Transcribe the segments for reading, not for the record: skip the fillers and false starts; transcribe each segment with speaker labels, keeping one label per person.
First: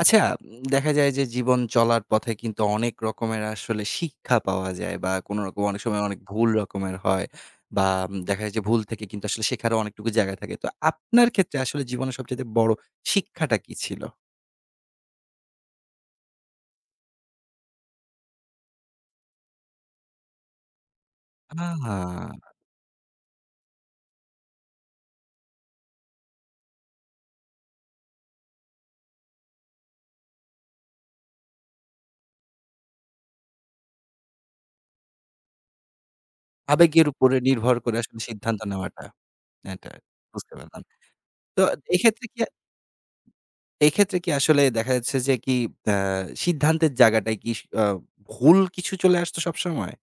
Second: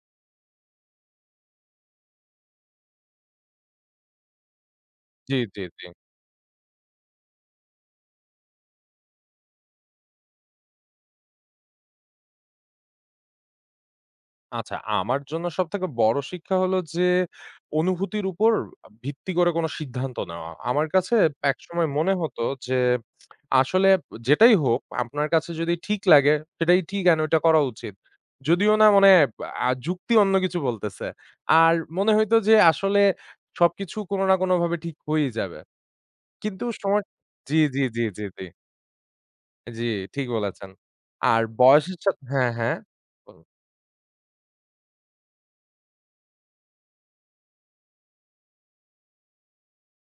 Speaker 1: আচ্ছা, দেখা যায় যে জীবন চলার পথে কিন্তু অনেক রকমের আসলে শিক্ষা পাওয়া যায় বা
Speaker 2: জি,
Speaker 1: কোনো
Speaker 2: জি,
Speaker 1: রকম অনেক
Speaker 2: জি।
Speaker 1: সময় অনেক ভুল রকমের হয় বা দেখা যায় যে ভুল থেকে কিন্তু আসলে শেখারও অনেকটুকু জায়গা থাকে। তো আপনার ক্ষেত্রে আসলে জীবনের সবচাইতে বড় শিক্ষাটা কি ছিল?
Speaker 2: আচ্ছা, আমার জন্য সবথেকে বড় শিক্ষা হলো যে, অনুভূতির উপর ভিত্তি করে কোনো সিদ্ধান্ত নেওয়া। আমার কাছে একসময় মনে
Speaker 1: আ
Speaker 2: হতো যে, আসলে যেটাই হোক, আপনার কাছে যদি ঠিক লাগে, সেটাই ঠিক এন্ড ওইটা করা উচিত। যদিও না মানে যুক্তি অন্য কিছু বলতেছে। আর মনে হইতো যে, আসলে সবকিছু কোনো না কোনোভাবে ঠিক হয়েই যাবে। কিন্তু সময়।
Speaker 1: আবেগের উপরে
Speaker 2: জি,
Speaker 1: নির্ভর
Speaker 2: জি,
Speaker 1: করে
Speaker 2: জি,
Speaker 1: আসলে
Speaker 2: জি, জি,
Speaker 1: সিদ্ধান্ত নেওয়াটা।
Speaker 2: জি,
Speaker 1: এটা
Speaker 2: ঠিক
Speaker 1: বুঝতে
Speaker 2: বলেছেন।
Speaker 1: পারলাম।
Speaker 2: আর
Speaker 1: তো
Speaker 2: বয়সের সাথে
Speaker 1: এক্ষেত্রে কি
Speaker 2: হ্যাঁ, হ্যাঁ।
Speaker 1: এক্ষেত্রে কি আসলে দেখা যাচ্ছে যে কি আ সিদ্ধান্তের জায়গাটায় কি স আ ভুল কিছু চলে আসতো সবসময়?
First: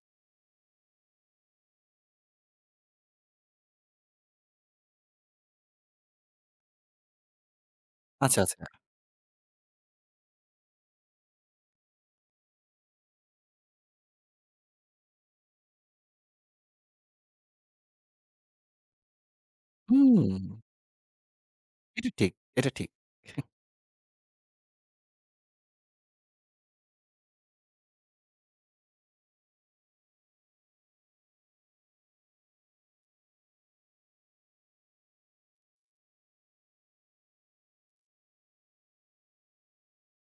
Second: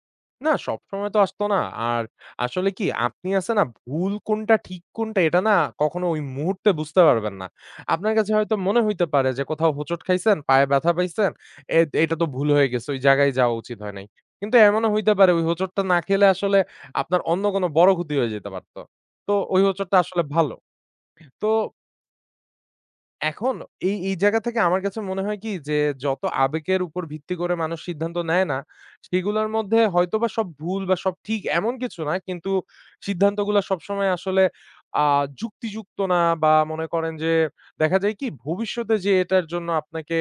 Speaker 2: না, সবসময় তো আসতো না। আর আসলে কি আপনি আছে না ভুল কোনটা ঠিক কোনটা এটা না কখনো ওই মুহূর্তে বুঝতে পারবেন না। আপনার কাছে
Speaker 1: আচ্ছা,
Speaker 2: হয়তো
Speaker 1: আচ্ছা।
Speaker 2: মনে হইতে পারে যে কোথাও হোঁচট খাইছেন, পায়ে ব্যথা পাইছেন, এটা তো ভুল হয়ে গেছে। ওই জায়গায় যাওয়া উচিত হয় নাই। কিন্তু এমনও হইতে পারে ওই হোঁচটটা না খেলে আসলে আপনার অন্য কোনো বড় ক্ষতি হয়ে যেতে পারত। তো ওই হোঁচটটা আসলে
Speaker 1: হুম।
Speaker 2: ভালো। তো
Speaker 1: এটা ঠিক, এটা ঠিক।
Speaker 2: এখন এই জায়গা থেকে আমার কাছে মনে হয় কি যে যত আবেগের উপর ভিত্তি করে মানুষ সিদ্ধান্ত নেয় না, সেগুলোর মধ্যে হয়তোবা সব ভুল বা সব ঠিক এমন কিছু না। কিন্তু সিদ্ধান্তগুলা সবসময় আসলে আ যুক্তিযুক্ত না বা মনে করেন যে দেখা যায় কি ভবিষ্যতে যে এটার জন্য আপনাকে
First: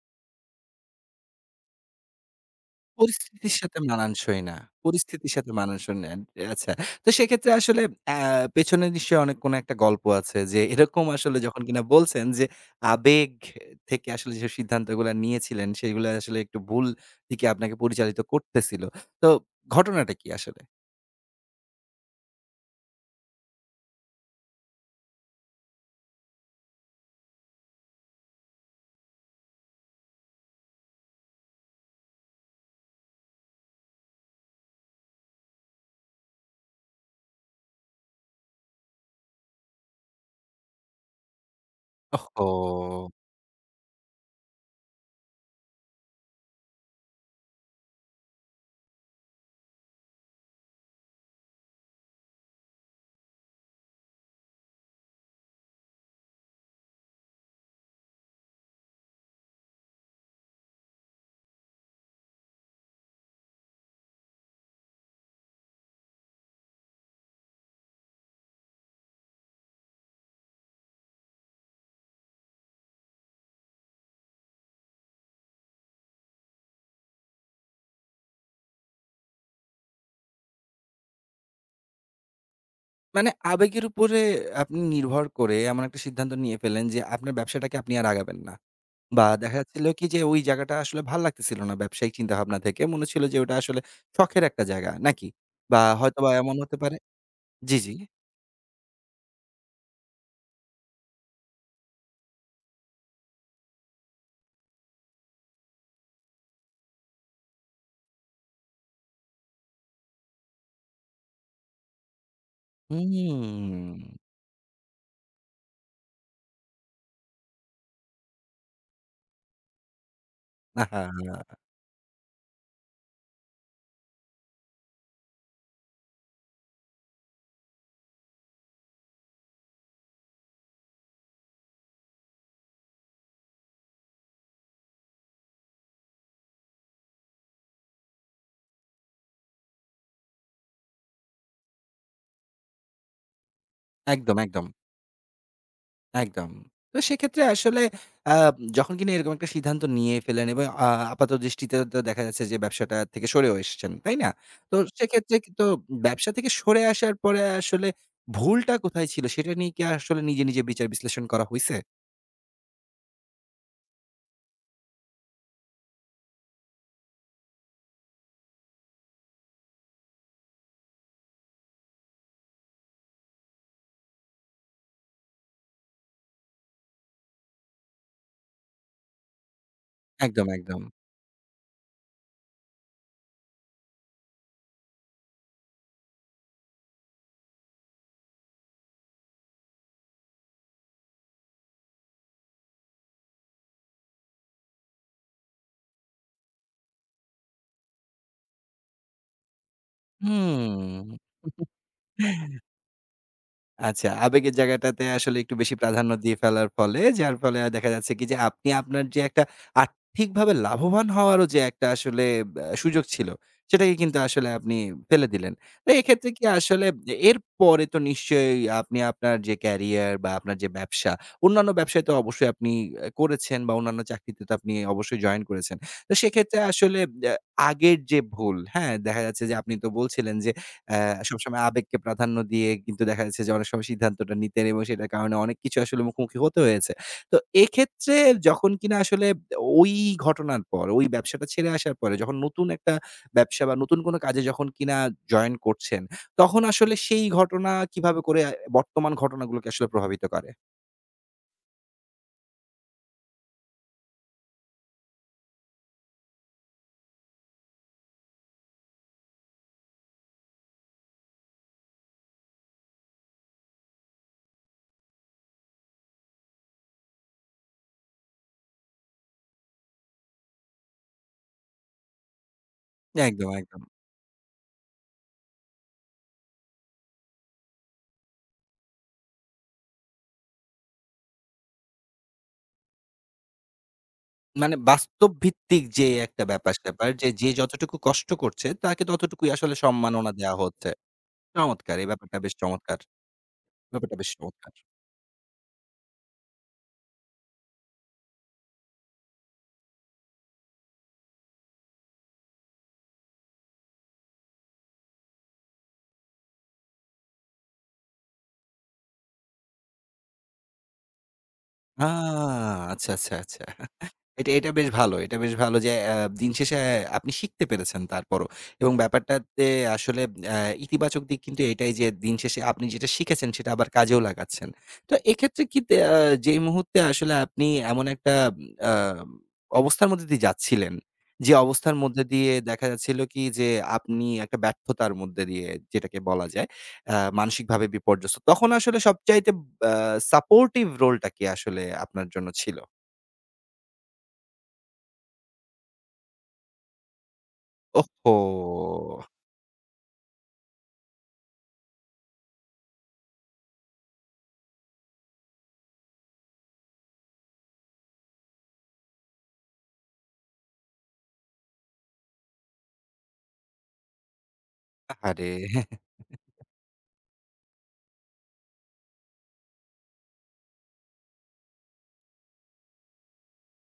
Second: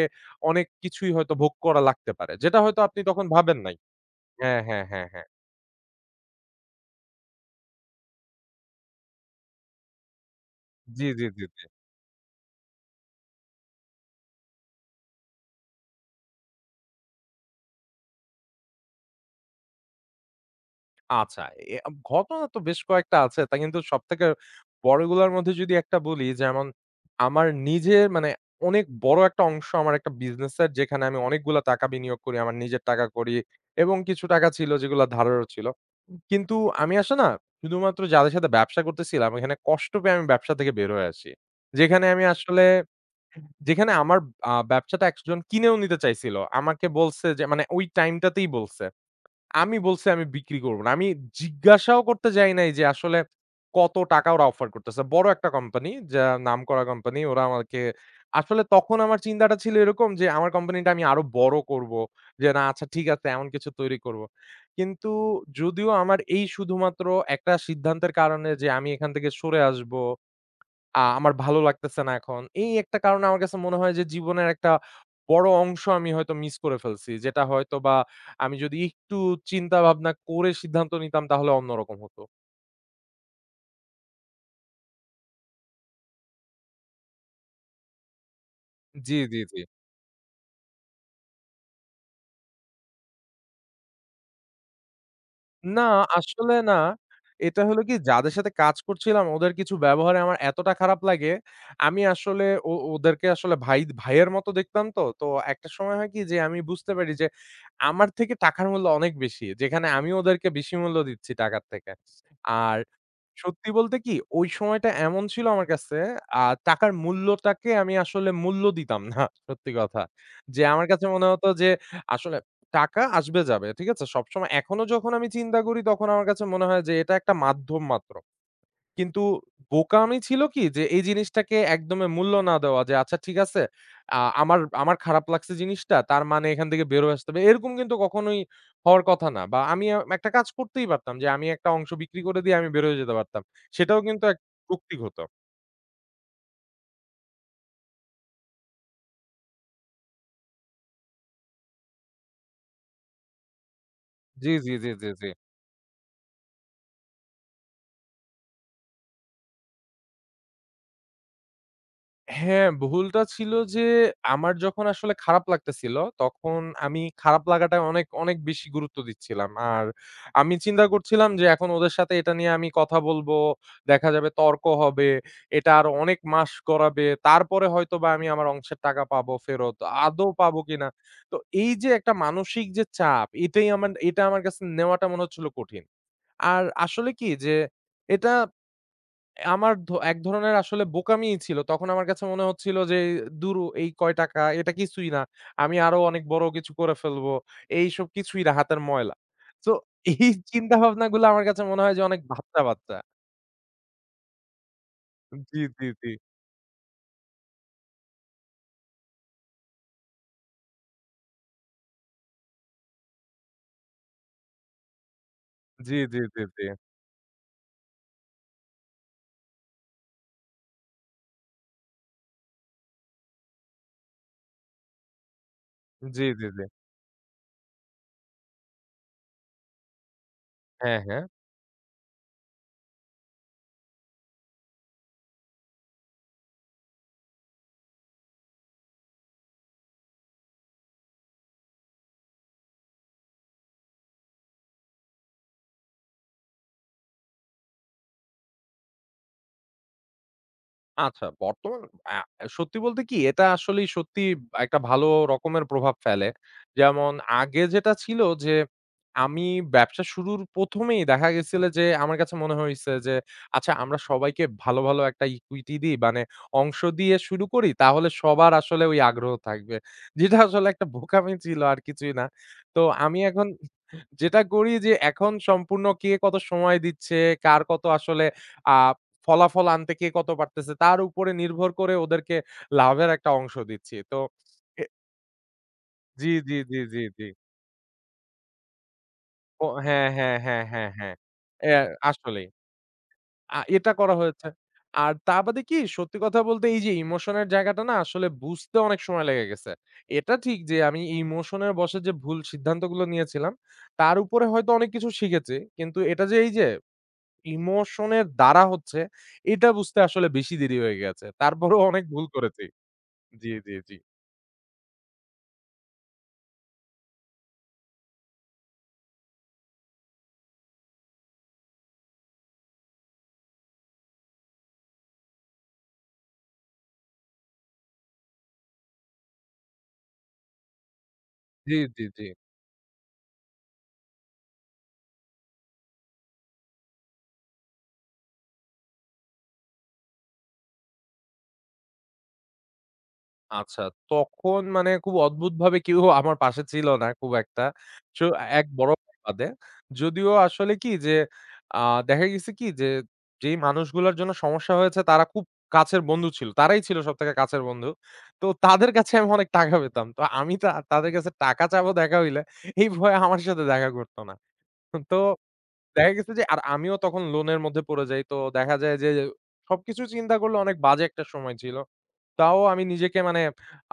Speaker 2: অনেক কিছুই হয়তো ভোগ করা লাগতে পারে। যেটা হয়তো আপনি তখন
Speaker 1: পরিস্থিতির
Speaker 2: ভাবেন নাই।
Speaker 1: সাথে মানানসই না।
Speaker 2: হ্যাঁ, হ্যাঁ, হ্যাঁ, হ্যাঁ।
Speaker 1: পরিস্থিতির সাথে মানানসই না। আচ্ছা। তো সেক্ষেত্রে আসলে আ পেছনে নিশ্চয়ই অনেক কোনো একটা গল্প আছে যে এরকম
Speaker 2: জি, জি,
Speaker 1: আসলে
Speaker 2: জি,
Speaker 1: যখন
Speaker 2: জি।
Speaker 1: কিনা বলছেন যে আবেগ থেকে আসলে যেসব সিদ্ধান্তগুলা নিয়েছিলেন সেগুলা আসলে একটু ভুল দিকে আপনাকে পরিচালিত করতেছিল। তো ঘটনাটা কি আসলে?
Speaker 2: আচ্ছা, এ আব ঘটনা তো বেশ কয়েকটা আছে। তা কিন্তু সবথেকে বড়গুলার মধ্যে যদি একটা বলি, যেমন আমার নিজের মানে অনেক বড় একটা অংশ আমার একটা বিজনেসের যেখানে আমি অনেকগুলা টাকা বিনিয়োগ করি, আমার নিজের টাকা করি এবং কিছু টাকা ছিল যেগুলা ধারেরও ছিল। কিন্তু আমি আসলে না শুধুমাত্র যাদের সাথে ব্যবসা করতেছিলাম, ওইখানে কষ্ট পেয়ে আমি ব্যবসা থেকে বের হয়ে আসি। যেখানে আমি আসলে
Speaker 1: ওহহো!
Speaker 2: যেখানে আমার ব্যবসাটা একজন কিনেও নিতে চাইছিল। আমাকে বলছে যে মানে ওই টাইমটাতেই বলছে। আমি বলছি আমি বিক্রি করব না। আমি জিজ্ঞাসাও করতে যাই নাই যে আসলে কত টাকা ওরা অফার করতেছে। বড় একটা কোম্পানি যা নামকরা কোম্পানি ওরা আমাকে আসলে তখন আমার চিন্তাটা ছিল এরকম যে আমার কোম্পানিটা আমি আরো বড় করব। যে না আচ্ছা ঠিক আছে এমন কিছু তৈরি করব। কিন্তু যদিও আমার এই শুধুমাত্র একটা সিদ্ধান্তের কারণে যে আমি এখান থেকে সরে আসব আমার ভালো লাগতেছে না এখন। এই একটা কারণে আমার কাছে মনে হয় যে জীবনের একটা বড় অংশ আমি হয়তো মিস করে ফেলছি। যেটা হয়তোবা আমি যদি একটু চিন্তা ভাবনা করে সিদ্ধান্ত নিতাম তাহলে অন্যরকম হতো।
Speaker 1: মানে আবেগের উপরে আপনি নির্ভর করে এমন একটা সিদ্ধান্ত নিয়ে ফেললেন যে আপনার ব্যবসাটাকে আপনি আর আগাবেন না।
Speaker 2: জি,
Speaker 1: বা
Speaker 2: জি,
Speaker 1: দেখা
Speaker 2: জি।
Speaker 1: যাচ্ছিল কি যে ওই জায়গাটা আসলে ভাল লাগতেছিল না ব্যবসায়িক চিন্তাভাবনা থেকে। মনে হচ্ছিল যে ওটা আসলে শখের একটা জায়গা নাকি? বা
Speaker 2: না,
Speaker 1: হয়তোবা
Speaker 2: আসলে
Speaker 1: এমন
Speaker 2: না।
Speaker 1: হতে পারে।
Speaker 2: এটা
Speaker 1: জি,
Speaker 2: হলো কি
Speaker 1: জি।
Speaker 2: যাদের সাথে কাজ করছিলাম ওদের কিছু ব্যবহারে আমার এতটা খারাপ লাগে। আমি আসলে ওদেরকে আসলে ভাই ভাইয়ের মতো দেখতাম তো। তো একটা সময় হয় কি যে আমি বুঝতে পারি যে আমার থেকে টাকার মূল্য অনেক বেশি। যেখানে আমি ওদেরকে বেশি মূল্য দিচ্ছি টাকার থেকে। আর সত্যি বলতে
Speaker 1: হুম।
Speaker 2: কি, ওই সময়টা এমন ছিল আমার কাছে, আ টাকার মূল্যটাকে আমি আসলে মূল্য দিতাম না, সত্যি কথা। যে আমার কাছে মনে হতো
Speaker 1: আহা!
Speaker 2: যে আসলে টাকা আসবে যাবে, ঠিক আছে? সবসময় এখনো যখন আমি চিন্তা করি তখন আমার কাছে মনে হয় যে এটা একটা মাধ্যম মাত্র। কিন্তু বোকামি ছিল কি? যে এই জিনিসটাকে একদমই মূল্য না দেওয়া যে, "আচ্ছা ঠিক আছে, আমার আমার খারাপ লাগছে জিনিসটা, তার মানে এখান থেকে বের হয়ে আসতে হবে।" এরকম কিন্তু কখনোই হওয়ার কথা না। বা আমি একটা কাজ করতেই পারতাম যে, আমি একটা অংশ বিক্রি করে দিয়ে আমি বের হয়ে যেতে পারতাম। সেটাও কিন্তু
Speaker 1: একদম,
Speaker 2: এক
Speaker 1: একদম,
Speaker 2: যৌক্তিক হতো।
Speaker 1: একদম। তো সেক্ষেত্রে আসলে আ যখন কিনা এরকম একটা সিদ্ধান্ত নিয়ে ফেলেন এবং আপাত দৃষ্টিতে তো দেখা যাচ্ছে যে ব্যবসাটা থেকে সরেও এসেছেন, তাই না?
Speaker 2: জি, জি,
Speaker 1: তো
Speaker 2: জি, জি, জি।
Speaker 1: তো ব্যবসা থেকে সরে আসার পরে আসলে ভুলটা কোথায় ছিল সেটা নিয়ে কি আসলে নিজে বিচার বিশ্লেষণ করা হইছে?
Speaker 2: হ্যাঁ, ভুলটা ছিল যে আমার যখন আসলে খারাপ লাগতেছিল, তখন আমি খারাপ লাগাটায় অনেক, অনেক বেশি গুরুত্ব দিচ্ছিলাম। আর আমি চিন্তা করছিলাম যে এখন ওদের সাথে এটা নিয়ে আমি কথা বলবো, দেখা যাবে তর্ক হবে, এটা আরো অনেক মাস গড়াবে। তারপরে হয়তোবা আমি আমার অংশের টাকা পাবো ফেরত। আদৌ
Speaker 1: একদম,
Speaker 2: পাবো
Speaker 1: একদম।
Speaker 2: কিনা? তো এই যে একটা মানসিক যে চাপ, এটাই আমার এটা আমার কাছে নেওয়াটা মনে হচ্ছিল কঠিন। আর আসলে কি যে এটা আমার এক ধরনের আসলে বোকামিই ছিল। তখন আমার কাছে মনে হচ্ছিল যে, "দূর এই কয় টাকা, এটা কিছুই না। আমি আরো অনেক বড় কিছু করে ফেলবো। এইসব কিছুই না, হাতের ময়লা।" তো এই
Speaker 1: হুম।
Speaker 2: চিন্তাভাবনাগুলো আমার কাছে মনে হয় যে অনেক বাচ্চা, বাচ্চা।
Speaker 1: আচ্ছা, আবেগের জায়গাটাতে আসলে একটু
Speaker 2: জি,
Speaker 1: বেশি
Speaker 2: জি, জি।
Speaker 1: প্রাধান্য দিয়ে ফেলার ফলে, যার ফলে দেখা যাচ্ছে কি যে আপনি আপনার যে একটা আর্থিকভাবে লাভবান হওয়ারও যে একটা আসলে সুযোগ ছিল, সেটাকে কিন্তু আসলে আপনি ফেলে দিলেন। তো
Speaker 2: জি, জি,
Speaker 1: এক্ষেত্রে
Speaker 2: জি,
Speaker 1: কি
Speaker 2: জি।
Speaker 1: আসলে এরপরে তো নিশ্চয়ই আপনি আপনার যে ক্যারিয়ার বা আপনার যে ব্যবসা, অন্যান্য ব্যবসায় তো অবশ্যই আপনি করেছেন বা অন্যান্য চাকরিতে তো আপনি অবশ্যই জয়েন করেছেন। তো
Speaker 2: জি, জি,
Speaker 1: সেক্ষেত্রে
Speaker 2: জি।
Speaker 1: আসলে আ আগের যে ভুল, হ্যাঁ? দেখা যাচ্ছে যে আপনি তো বলছিলেন যে
Speaker 2: হ্যাঁ, হ্যাঁ।
Speaker 1: সবসময় আবেগকে প্রাধান্য দিয়ে কিন্তু দেখা যাচ্ছে যে অনেক সময় সিদ্ধান্তটা নিতেন এবং সেটার কারণে অনেক কিছু আসলে মুখোমুখি হতে হয়েছে। তো এক্ষেত্রে যখন কিনা আসলে ওই ঘটনার পর, ওই ব্যবসাটা ছেড়ে আসার পরে যখন নতুন একটা ব্যবসা বা নতুন কোনো কাজে যখন কিনা জয়েন করছেন, তখন আসলে সেই ঘটনা কিভাবে করে বর্তমান ঘটনাগুলোকে আসলে প্রভাবিত করে?
Speaker 2: আচ্ছা, বর্তমান আ সত্যি বলতে কি এটা আসলেই সত্যি একটা ভালো রকমের প্রভাব ফেলে। যেমন আগে যেটা ছিল যে আমি ব্যবসা শুরুর ১ম এই দেখা গেছিল যে আমার কাছে মনে হইছে যে আচ্ছা আমরা সবাইকে ভালো, ভালো একটা ইকুইটি দিই মানে অংশ দিয়ে শুরু করি তাহলে সবার আসলে ওই আগ্রহ থাকবে। যেটা আসলে একটা বোকামি ছিল আর কিছুই না। তো আমি এখন
Speaker 1: একদম, একদম।
Speaker 2: যেটা করি যে এখন সম্পূর্ণ কে কত সময় দিচ্ছে, কার কত আসলে আ ফলাফল আনতে কে কত পারতেছে তার উপরে নির্ভর করে ওদেরকে লাভের একটা অংশ দিচ্ছি। তো
Speaker 1: মানে
Speaker 2: এ
Speaker 1: বাস্তব ভিত্তিক যে
Speaker 2: জি,
Speaker 1: একটা
Speaker 2: জি, জি, জি,
Speaker 1: ব্যাপার-স্যাপার
Speaker 2: জি।
Speaker 1: যে যতটুকু কষ্ট করছে তাকে ততটুকুই
Speaker 2: ও
Speaker 1: আসলে
Speaker 2: হ্যাঁ,
Speaker 1: সম্মাননা
Speaker 2: হ্যাঁ,
Speaker 1: দেয়া
Speaker 2: হ্যাঁ, হ্যাঁ,
Speaker 1: হচ্ছে।
Speaker 2: হ্যাঁ। অ্যা
Speaker 1: চমৎকার! এই ব্যাপারটা
Speaker 2: আসলেই।
Speaker 1: বেশ চমৎকার।
Speaker 2: এটা করা
Speaker 1: ব্যাপারটা বেশ
Speaker 2: হয়েছে।
Speaker 1: চমৎকার।
Speaker 2: আর তা বাদে কি সত্যি কথা বলতে এই যে ইমোশনের জায়গাটা না আসলে বুঝতে অনেক সময় লেগে গেছে। এটা ঠিক যে আমি ইমোশনের বশে যে ভুল সিদ্ধান্তগুলো নিয়েছিলাম, তার উপরে হয়তো অনেক কিছু শিখেছি। কিন্তু এটা যে এই যে ইমোশনের দ্বারা হচ্ছে, এটা বুঝতে আসলে বেশি দেরি হয়ে গেছে। তারপরেও অনেক
Speaker 1: আ
Speaker 2: ভুল করেছি।
Speaker 1: আচ্ছা, আচ্ছা,
Speaker 2: জি,
Speaker 1: আচ্ছা।
Speaker 2: জি, জি।
Speaker 1: এটা বেশ ভালো। এটা বেশ ভালো যে দিন শেষে আপনি শিখতে পেরেছেন তারপরও। এবং ব্যাপারটাতে আসলে অ্যা ইতিবাচক দিক কিন্তু এটাই যে দিন শেষে আপনি যেটা শিখেছেন সেটা আবার কাজেও লাগাচ্ছেন। তো এক্ষেত্রে কি তে আ যেই মুহূর্তে আসলে আপনি এমন একটা আ অবস্থার মধ্যে দিয়ে যাচ্ছিলেন, যে
Speaker 2: জি,
Speaker 1: অবস্থার
Speaker 2: জি, জি।
Speaker 1: মধ্যে দিয়ে দেখা যাচ্ছিল কি যে আপনি একটা ব্যর্থতার মধ্যে দিয়ে যেটাকে বলা যায় মানসিকভাবে বিপর্যস্ত। তখন আসলে সবচাইতে আ সাপোর্টিভ রোলটা কি আসলে আপনার জন্য ছিল?
Speaker 2: আচ্ছা, তখন মানে খুব অদ্ভুতভাবে কেউ আমার পাশে ছিল না খুব একটা। সো এক বড়
Speaker 1: ওহহো!
Speaker 2: ভাই বাদে। যদিও আসলে কি যে, আ দেখা গেছে কি যে, যেই মানুষগুলোর জন্য সমস্যা হয়েছে তারা খুব কাছের বন্ধু ছিল। তারাই ছিল সবথেকে কাছের বন্ধু। তো তাদের কাছে আমি অনেক টাকা পেতাম। তো আমি তাদের কাছে টাকা চাবো দেখা হইলে, এই ভয়ে আমার সাথে দেখা করত না। তো
Speaker 1: আহারে!
Speaker 2: দেখা গেছে যে আর আমিও তখন লোনের মধ্যে পড়ে যাই। তো দেখা যায় যে সবকিছু চিন্তা করলে অনেক বাজে একটা সময় ছিল। তাও আমি নিজেকে মানে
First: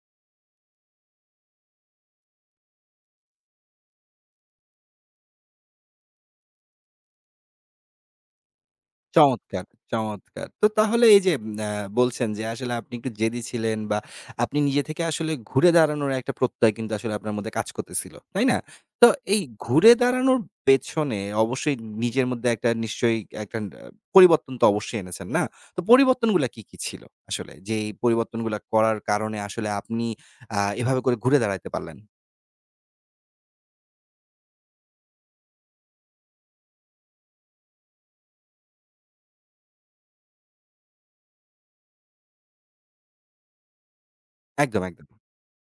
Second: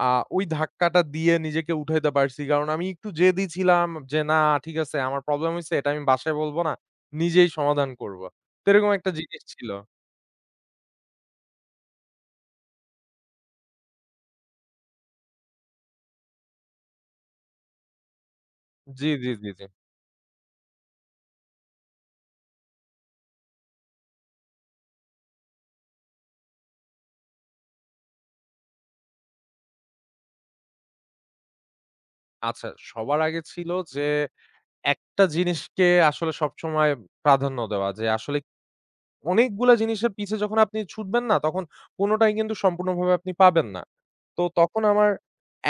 Speaker 2: আ ওই ধাক্কাটা দিয়ে নিজেকে উঠাইতে পারছি। কারণ আমি একটু জেদী ছিলাম যে, "না ঠিক আছে আমার প্রবলেম হইছে এটা আমি বাসায় বলব না। নিজেই সমাধান করব।" তো এরকম একটা জিনিস
Speaker 1: চমৎকার,
Speaker 2: ছিল।
Speaker 1: চমৎকার। তো তাহলে এই যে উম আ বলছেন যে আসলে আপনি একটু জেদি ছিলেন বা আপনি নিজে থেকে আসলে ঘুরে দাঁড়ানোর একটা প্রত্যয় কিন্তু আসলে আপনার মধ্যে কাজ করতেছিল। তাই না?
Speaker 2: জি,
Speaker 1: তো
Speaker 2: জি,
Speaker 1: এই
Speaker 2: জি, জি।
Speaker 1: ঘুরে দাঁড়ানোর পেছনে অবশ্যই নিজের মধ্যে একটা নিশ্চয়ই একটা আ পরিবর্তন তো অবশ্যই এনেছেন, না? তো পরিবর্তনগুলা কি, কি ছিল আসলে? যে এই পরিবর্তনগুলা করার কারণে আসলে আপনি এভাবে করে ঘুরে দাঁড়াইতে পারলেন।
Speaker 2: আচ্ছা সবার আগে ছিল যে একটা জিনিসকে আসলে সবসময় প্রাধান্য দেওয়া যে আসলে অনেকগুলা জিনিসের পিছে যখন আপনি ছুটবেন না, তখন কোনটাই কিন্তু সম্পূর্ণভাবে আপনি পাবেন না। তো তখন
Speaker 1: একদম, একদম।
Speaker 2: আমার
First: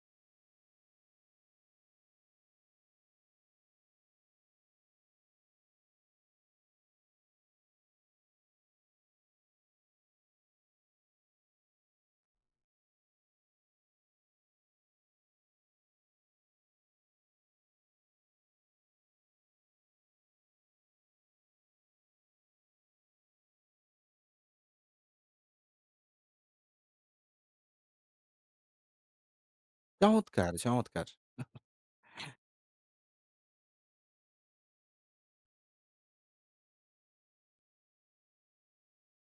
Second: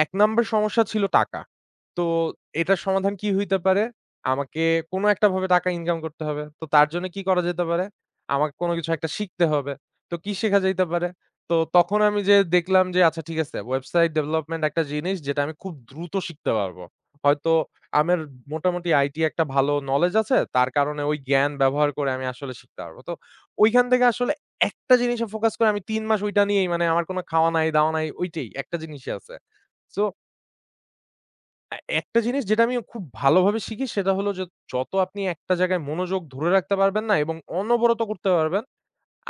Speaker 2: ১ নাম্বার সমস্যা ছিল টাকা। তো এটার সমাধান কি হইতে পারে? আমাকে কোন একটা ভাবে টাকা ইনকাম করতে হবে। তো তার জন্য কি করা যেতে পারে? আমাকে কোন কিছু একটা শিখতে হবে। তো কি শেখা যাইতে পারে? তো তখন আমি যে দেখলাম যে আচ্ছা ঠিক আছে ওয়েবসাইট ডেভেলপমেন্ট একটা জিনিস যেটা আমি খুব দ্রুত শিখতে পারবো। হয়তো আমার মোটামুটি আইটি একটা ভালো নলেজ আছে। তার কারণে ওই জ্ঞান ব্যবহার করে আমি আসলে শিখতে পারবো। তো ওইখান থেকে আসলে একটা জিনিসে ফোকাস করে আমি ৩ মাস ওইটা নিয়েই মানে আমার কোন খাওয়া নাই, দাওয়া নাই ওইটাই একটা জিনিসই আছে। সো
Speaker 1: চমৎকার, চমৎকার!
Speaker 2: একটা জিনিস যেটা আমি খুব ভালোভাবে শিখি সেটা হলো যে যত আপনি একটা জায়গায় মনোযোগ ধরে রাখতে পারবেন না এবং অনবরত করতে পারবেন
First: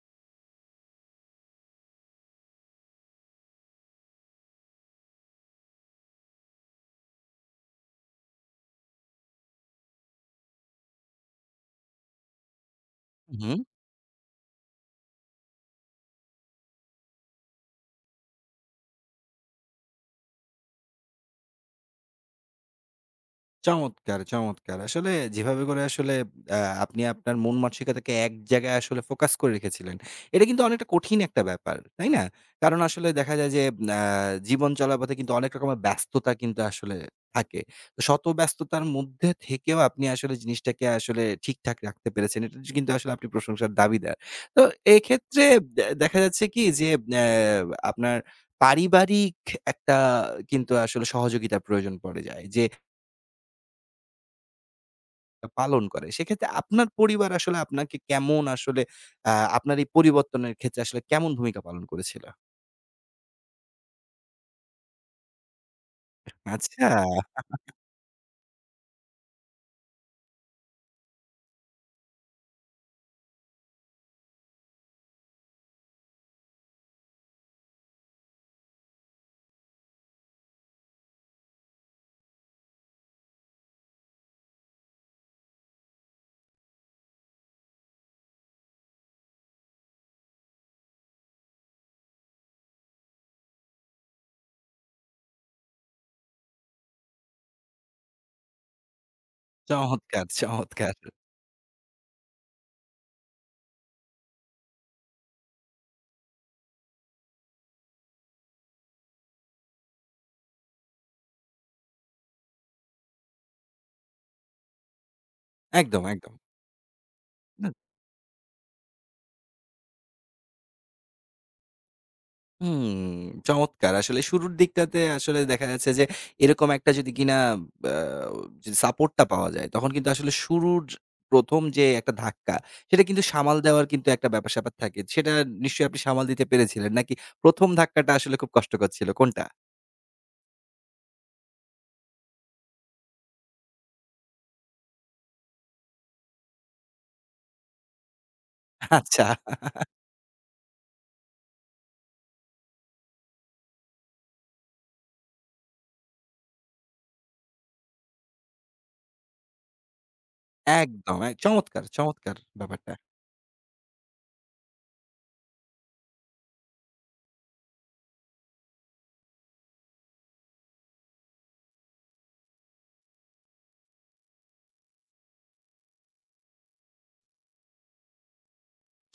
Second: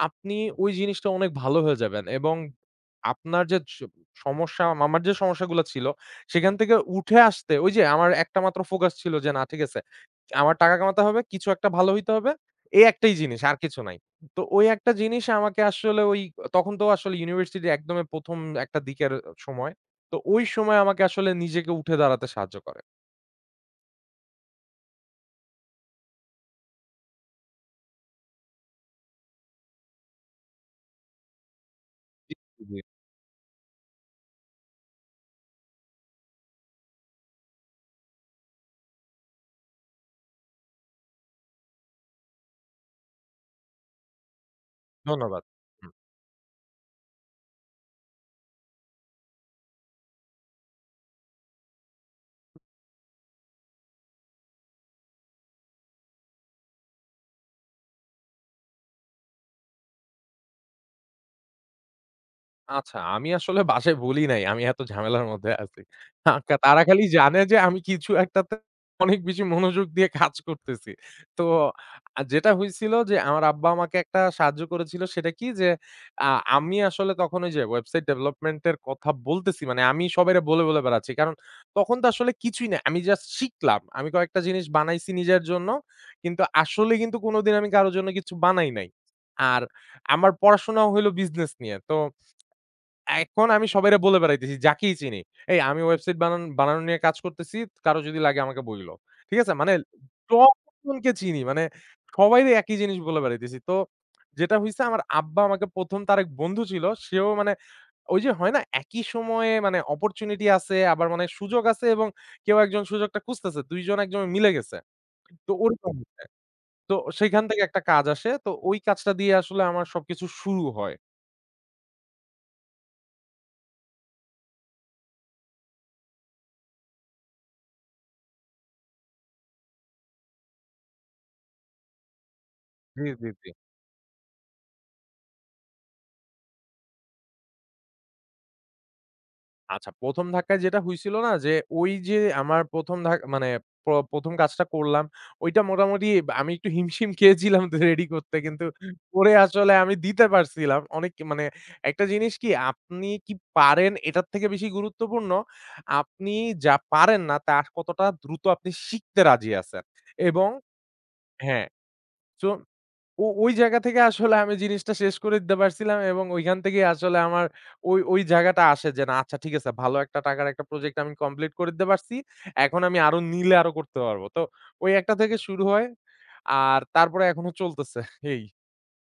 Speaker 2: আপনি ওই জিনিসটা অনেক ভালো হয়ে যাবেন এবং আপনার যে সমস্যা আমার যে সমস্যাগুলা ছিল সেখান থেকে উঠে আসতে ওই যে আমার একটা মাত্র ফোকাস ছিল যে না ঠিক আছে। আমার টাকা কামাতে হবে, কিছু একটা ভালো হইতে হবে। এই একটাই জিনিস আর
Speaker 1: উহু।
Speaker 2: কিছু নাই। তো ওই একটা জিনিস আমাকে আসলে ওই তখন তো আসলে ইউনিভার্সিটি একদমই ১ম একটা দিকের সময়। তো ওই সময় আমাকে আসলে নিজেকে উঠে দাঁড়াতে সাহায্য করে।
Speaker 1: চমৎকার, চমৎকার। আসলে যেভাবে করে আসলে আ আপনি আপনার মন মানসিকতাকে এক জায়গায় আসলে ফোকাস করে রেখেছিলেন। এটা কিন্তু অনেকটা কঠিন একটা ব্যাপার, তাই না?
Speaker 2: জি, জি।
Speaker 1: কারণ আসলে দেখা যায় যে আ জীবন চলার পথে কিন্তু অনেক রকমের ব্যস্ততা কিন্তু আসলে থাকে। তো শত ব্যস্ততার মধ্যে থেকেও আপনি আসলে জিনিসটাকে আসলে ঠিকঠাক রাখতে পেরেছেন। এটা কিন্তু আসলে আপনি প্রশংসার দাবিদার। তো
Speaker 2: ধন্যবাদ।
Speaker 1: এক্ষেত্রে
Speaker 2: হুম।
Speaker 1: দেখা যাচ্ছে কি যে আপনার পারিবারিক একটা কিন্তু আসলে সহযোগিতার প্রয়োজন পড়ে যায়। যে পালন করে। সেক্ষেত্রে আপনার পরিবার আসলে আপনাকে কেমন আসলে আ আপনার এই পরিবর্তনের ক্ষেত্রে আসলে কেমন ভূমিকা পালন করেছিল?
Speaker 2: আচ্ছা, আমি আসলে বাসায় বলি নাই আমি এত ঝামেলার মধ্যে আছি। আ কা তারা
Speaker 1: আচ্ছা,
Speaker 2: খালি জানে যে আমি কিছু একটাতে অনেক বেশি মনোযোগ দিয়ে কাজ করতেছি। তো যেটা হইছিল যে আমার আব্বা আমাকে একটা সাহায্য করেছিল সেটা কি যে আ আমি আসলে তখন ওই যে ওয়েবসাইট ডেভেলপমেন্ট এর কথা বলতেছি মানে আমি সবাইরে বলে, বলে বেড়াচ্ছি। কারণ তখন তো আসলে কিছুই না। আমি জাস্ট শিখলাম। আমি কয়েকটা জিনিস বানাইছি নিজের জন্য। কিন্তু আসলে কিন্তু কোনদিন আমি কারো জন্য কিছু বানাই নাই। আর আমার পড়াশোনাও হইল বিজনেস নিয়ে। তো এখন আমি সবাইরে বলে বেড়াইতেছি যাকেই চিনি। "এই আমি ওয়েবসাইট বানানো নিয়ে কাজ করতেছি। কারো যদি লাগে আমাকে বইলো।" ঠিক আছে? মানে
Speaker 1: চমৎকার,
Speaker 2: টপ
Speaker 1: চমৎকার।
Speaker 2: জনকে চিনি। মানে সবাইরে একই জিনিস বলে বেড়াইতেছি। তো যেটা হইছে আমার আব্বা আমাকে ১ম তার এক বন্ধু ছিল। সেও মানে ওই যে হয় না একই সময়ে মানে অপরচুনিটি আছে আবার মানে সুযোগ আছে এবং কেউ একজন সুযোগটা খুঁজতেছে। ২ জন একজনে মিলে গেছে। তো ওরকম
Speaker 1: একদম,
Speaker 2: হইছে।
Speaker 1: একদম।
Speaker 2: তো সেখান থেকে একটা কাজ আসে। তো ওই কাজটা দিয়ে আসলে আমার সবকিছু শুরু হয়।
Speaker 1: হুম, চমৎকার। আসলে শুরুর দিকটাতে আসলে দেখা যাচ্ছে যে এরকম একটা যদি কিনা আ যদি সাপোর্টটা পাওয়া যায় তখন কিন্তু আসলে শুরুর ১ম যে একটা ধাক্কা
Speaker 2: জি,
Speaker 1: সেটা কিন্তু
Speaker 2: জি, জি।
Speaker 1: সামাল দেওয়ার কিন্তু একটা ব্যাপার-স্যাপার থাকে। সেটা নিশ্চয়ই আপনি সামাল দিতে পেরেছিলেন নাকি ১ম ধাক্কাটা আসলে খুব কষ্টকর ছিল কোনটা?
Speaker 2: আচ্ছা ১ম ধাক্কায় যেটা হইছিল না যে, ওই যে আমার ১ম মানে ১ম কাজটা করলাম, ওইটা মোটামুটি আমি একটু হিমশিম খেয়েছিলাম রেডি করতে। কিন্তু
Speaker 1: আচ্ছা।
Speaker 2: পরে আসলে আমি দিতে পারছিলাম। অনেক মানে একটা জিনিস কি আপনি কি পারেন এটার থেকে বেশি গুরুত্বপূর্ণ, আপনি যা পারেন না তা কতটা দ্রুত আপনি শিখতে রাজি আছেন এবং
Speaker 1: একদম
Speaker 2: হ্যাঁ,
Speaker 1: চমৎকার, চমৎকার
Speaker 2: সো
Speaker 1: ব্যাপারটা।
Speaker 2: ওই জায়গা থেকে আসলে আমি জিনিসটা শেষ করে দিতে পারছিলাম এবং ওইখান থেকেই আসলে আমার ওই জায়গাটা আসে যে না আচ্ছা ঠিক আছে ভালো একটা টাকার একটা প্রজেক্ট আমি কমপ্লিট করে দিতে পারছি। এখন আমি আরো নিলে আরো করতে পারবো। তো ওই একটা থেকে শুরু হয়। আর তারপরে এখনো চলতেছে এই।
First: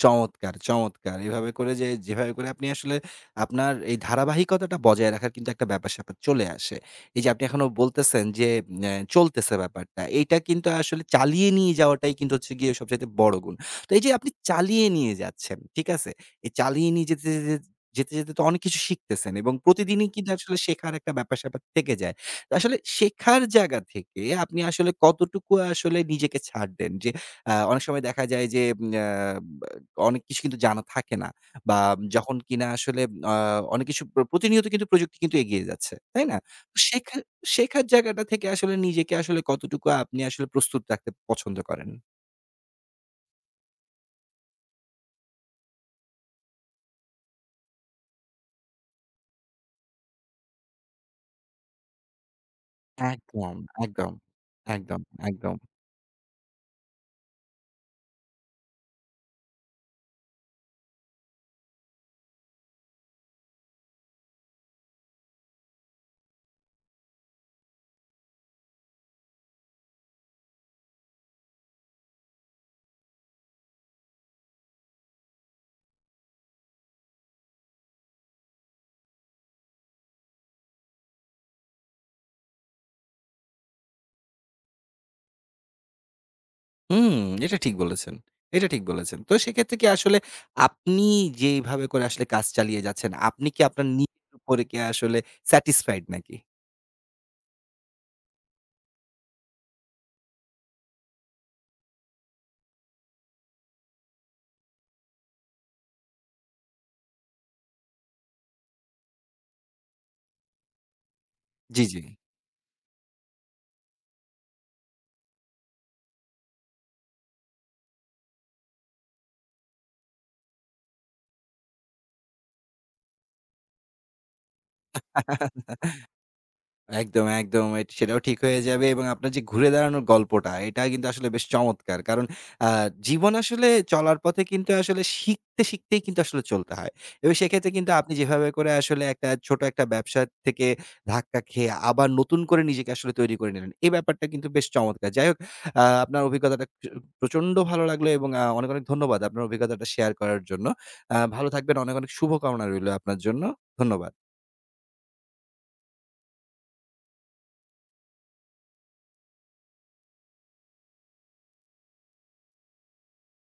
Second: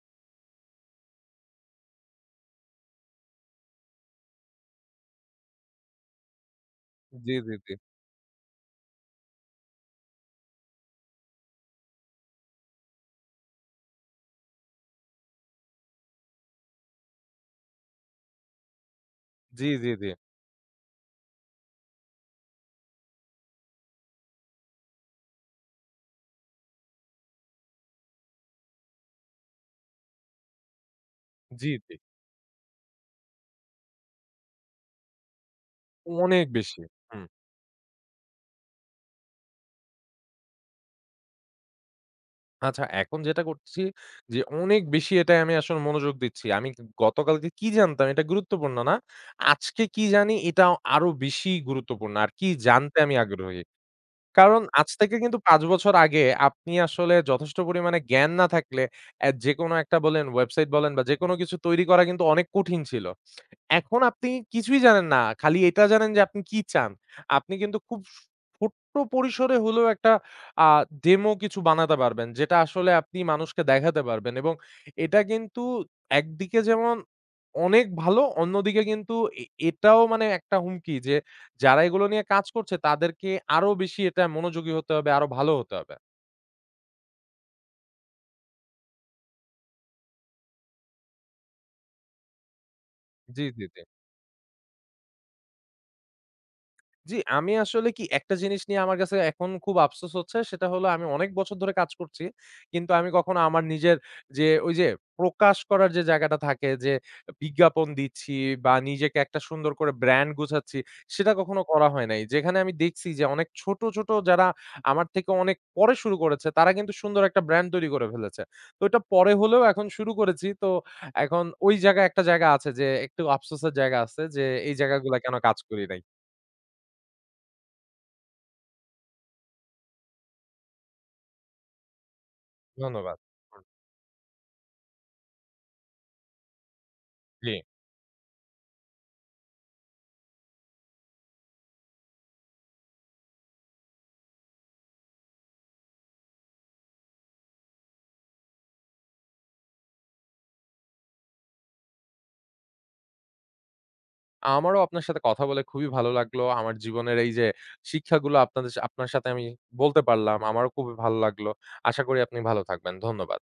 Speaker 1: চমৎকার, চমৎকার! এভাবে করে যেভাবে করে আপনি আসলে আপনার এই ধারাবাহিকতাটা বজায় রাখার কিন্তু একটা ব্যাপার-স্যাপার চলে আসে। এই যে
Speaker 2: জি,
Speaker 1: আপনি
Speaker 2: জি,
Speaker 1: এখনো
Speaker 2: জি।
Speaker 1: বলতেছেন যে চলতেছে ব্যাপারটা। এইটা কিন্তু আসলে চালিয়ে নিয়ে যাওয়াটাই কিন্তু হচ্ছে গিয়ে সবচাইতে বড় গুণ। তো এই যে আপনি চালিয়ে নিয়ে যাচ্ছেন, ঠিক আছে? এই চালিয়ে নিয়ে যেতে, যেতে, যেতে, যেতে তো অনেক কিছু শিখতেছেন এবং
Speaker 2: জি, জি, জি।
Speaker 1: প্রতিদিনই কিন্তু আসলে শেখার একটা ব্যাপার-স্যাপার থেকে যায়। তো আসলে শেখার জায়গা থেকে আপনি আসলে কতটুকু আসলে নিজেকে ছাড় দেন? যে অনেক সময় দেখা যায় যে উম আ অনেক কিছু কিন্তু জানা থাকে না।
Speaker 2: জি,
Speaker 1: বা
Speaker 2: জি।
Speaker 1: যখন কিনা আসলে আ অনেক কিছু প্রতিনিয়ত কিন্তু প্রযুক্তি কিন্তু এগিয়ে যাচ্ছে। তাই না?
Speaker 2: অনেক
Speaker 1: তো
Speaker 2: বেশি। হুম।
Speaker 1: শেখার জায়গাটা থেকে আসলে নিজেকে আসলে কতটুকু আপনি আসলে প্রস্তুত রাখতে পছন্দ করেন?
Speaker 2: আচ্ছা, এখন যেটা করছি যে অনেক বেশি এটায় আমি আসলে মনোযোগ দিচ্ছি। আমি গতকালকে কি জানতাম এটা গুরুত্বপূর্ণ না। আজকে কি জানি এটা আরো বেশি গুরুত্বপূর্ণ। আর কি জানতে আমি
Speaker 1: একদম,
Speaker 2: আগ্রহী।
Speaker 1: একদম,
Speaker 2: কারণ আজ
Speaker 1: একদম,
Speaker 2: থেকে কিন্তু
Speaker 1: একদম।
Speaker 2: ৫ বছর আগে আপনি আসলে যথেষ্ট পরিমাণে জ্ঞান না থাকলে যেকোনো একটা বলেন, ওয়েবসাইট বলেন বা যেকোনো কিছু তৈরি করা কিন্তু অনেক কঠিন ছিল। এখন আপনি কিছুই জানেন না। খালি এটা জানেন যে আপনি কি চান। আপনি কিন্তু খুব ছোট্ট পরিসরে হলেও একটা আ ডেমো কিছু বানাতে পারবেন। যেটা আসলে আপনি মানুষকে দেখাতে পারবেন এবং এটা কিন্তু একদিকে যেমন অনেক ভালো, অন্যদিকে কিন্তু এটাও মানে একটা হুমকি যে যারা এগুলো নিয়ে কাজ করছে তাদেরকে আরো বেশি এটা মনোযোগী হতে হবে, আরো ভালো হতে হবে।
Speaker 1: হুম, এটা ঠিক বলেছেন। এটা ঠিক বলেছেন। তো সেক্ষেত্রে কি আসলে আপনি যেইভাবে করে আসলে কাজ চালিয়ে যাচ্ছেন,
Speaker 2: জি,
Speaker 1: আপনি কি
Speaker 2: জি, জি।
Speaker 1: আপনার নিজের উপরে কি আসলে স্যাটিসফাইড নাকি?
Speaker 2: জি, আমি আসলে কি একটা জিনিস নিয়ে আমার কাছে এখন খুব আফসোস হচ্ছে। সেটা হলো আমি অনেক বছর ধরে কাজ করছি। কিন্তু আমি কখনো আমার নিজের যে ওই যে প্রকাশ করার যে জায়গাটা থাকে যে বিজ্ঞাপন দিচ্ছি বা নিজেকে একটা সুন্দর করে ব্র্যান্ড গুছাচ্ছি, সেটা কখনো করা
Speaker 1: জি,
Speaker 2: হয় নাই। যেখানে আমি দেখছি যে অনেক ছোট, ছোট যারা আমার থেকে অনেক পরে শুরু করেছে তারা কিন্তু সুন্দর একটা ব্র্যান্ড তৈরি করে ফেলেছে। তো ওটা পরে হলেও এখন শুরু করেছি। তো এখন ওই জায়গায় একটা জায়গা আছে যে একটু আফসোসের জায়গা আছে যে এই জায়গাগুলা কেন কাজ করি
Speaker 1: জি।
Speaker 2: নাই।
Speaker 1: একদম, একদম। সেটাও ঠিক হয়ে যাবে এবং আপনার যে ঘুরে দাঁড়ানোর গল্পটা, এটা কিন্তু আসলে বেশ চমৎকার। কারণ আ
Speaker 2: ধন্যবাদ।
Speaker 1: জীবন
Speaker 2: হুম,
Speaker 1: আসলে চলার পথে কিন্তু আসলে শিখতে, শিখতেই কিন্তু আসলে চলতে হয়। এবং
Speaker 2: জি।
Speaker 1: সেক্ষেত্রে কিন্তু আপনি যেভাবে করে আসলে একটা ছোট একটা ব্যবসা থেকে ধাক্কা খেয়ে আবার নতুন করে নিজেকে আসলে তৈরি করে নিলেন। এই ব্যাপারটা কিন্তু বেশ চমৎকার। যাই হোক, আপনার অভিজ্ঞতাটা প্রচন্ড ভালো লাগলো এবং অনেক, অনেক ধন্যবাদ আপনার অভিজ্ঞতাটা শেয়ার করার জন্য। ভালো থাকবেন। অনেক, অনেক শুভকামনা রইলো আপনার জন্য। ধন্যবাদ।
Speaker 2: আমারও আপনার সাথে কথা বলে খুবই ভালো লাগলো। আমার জীবনের এই যে শিক্ষাগুলো আপনার সাথে আমি বলতে পারলাম। আমারও খুবই ভালো লাগলো। আশা করি আপনি ভালো থাকবেন। ধন্যবাদ।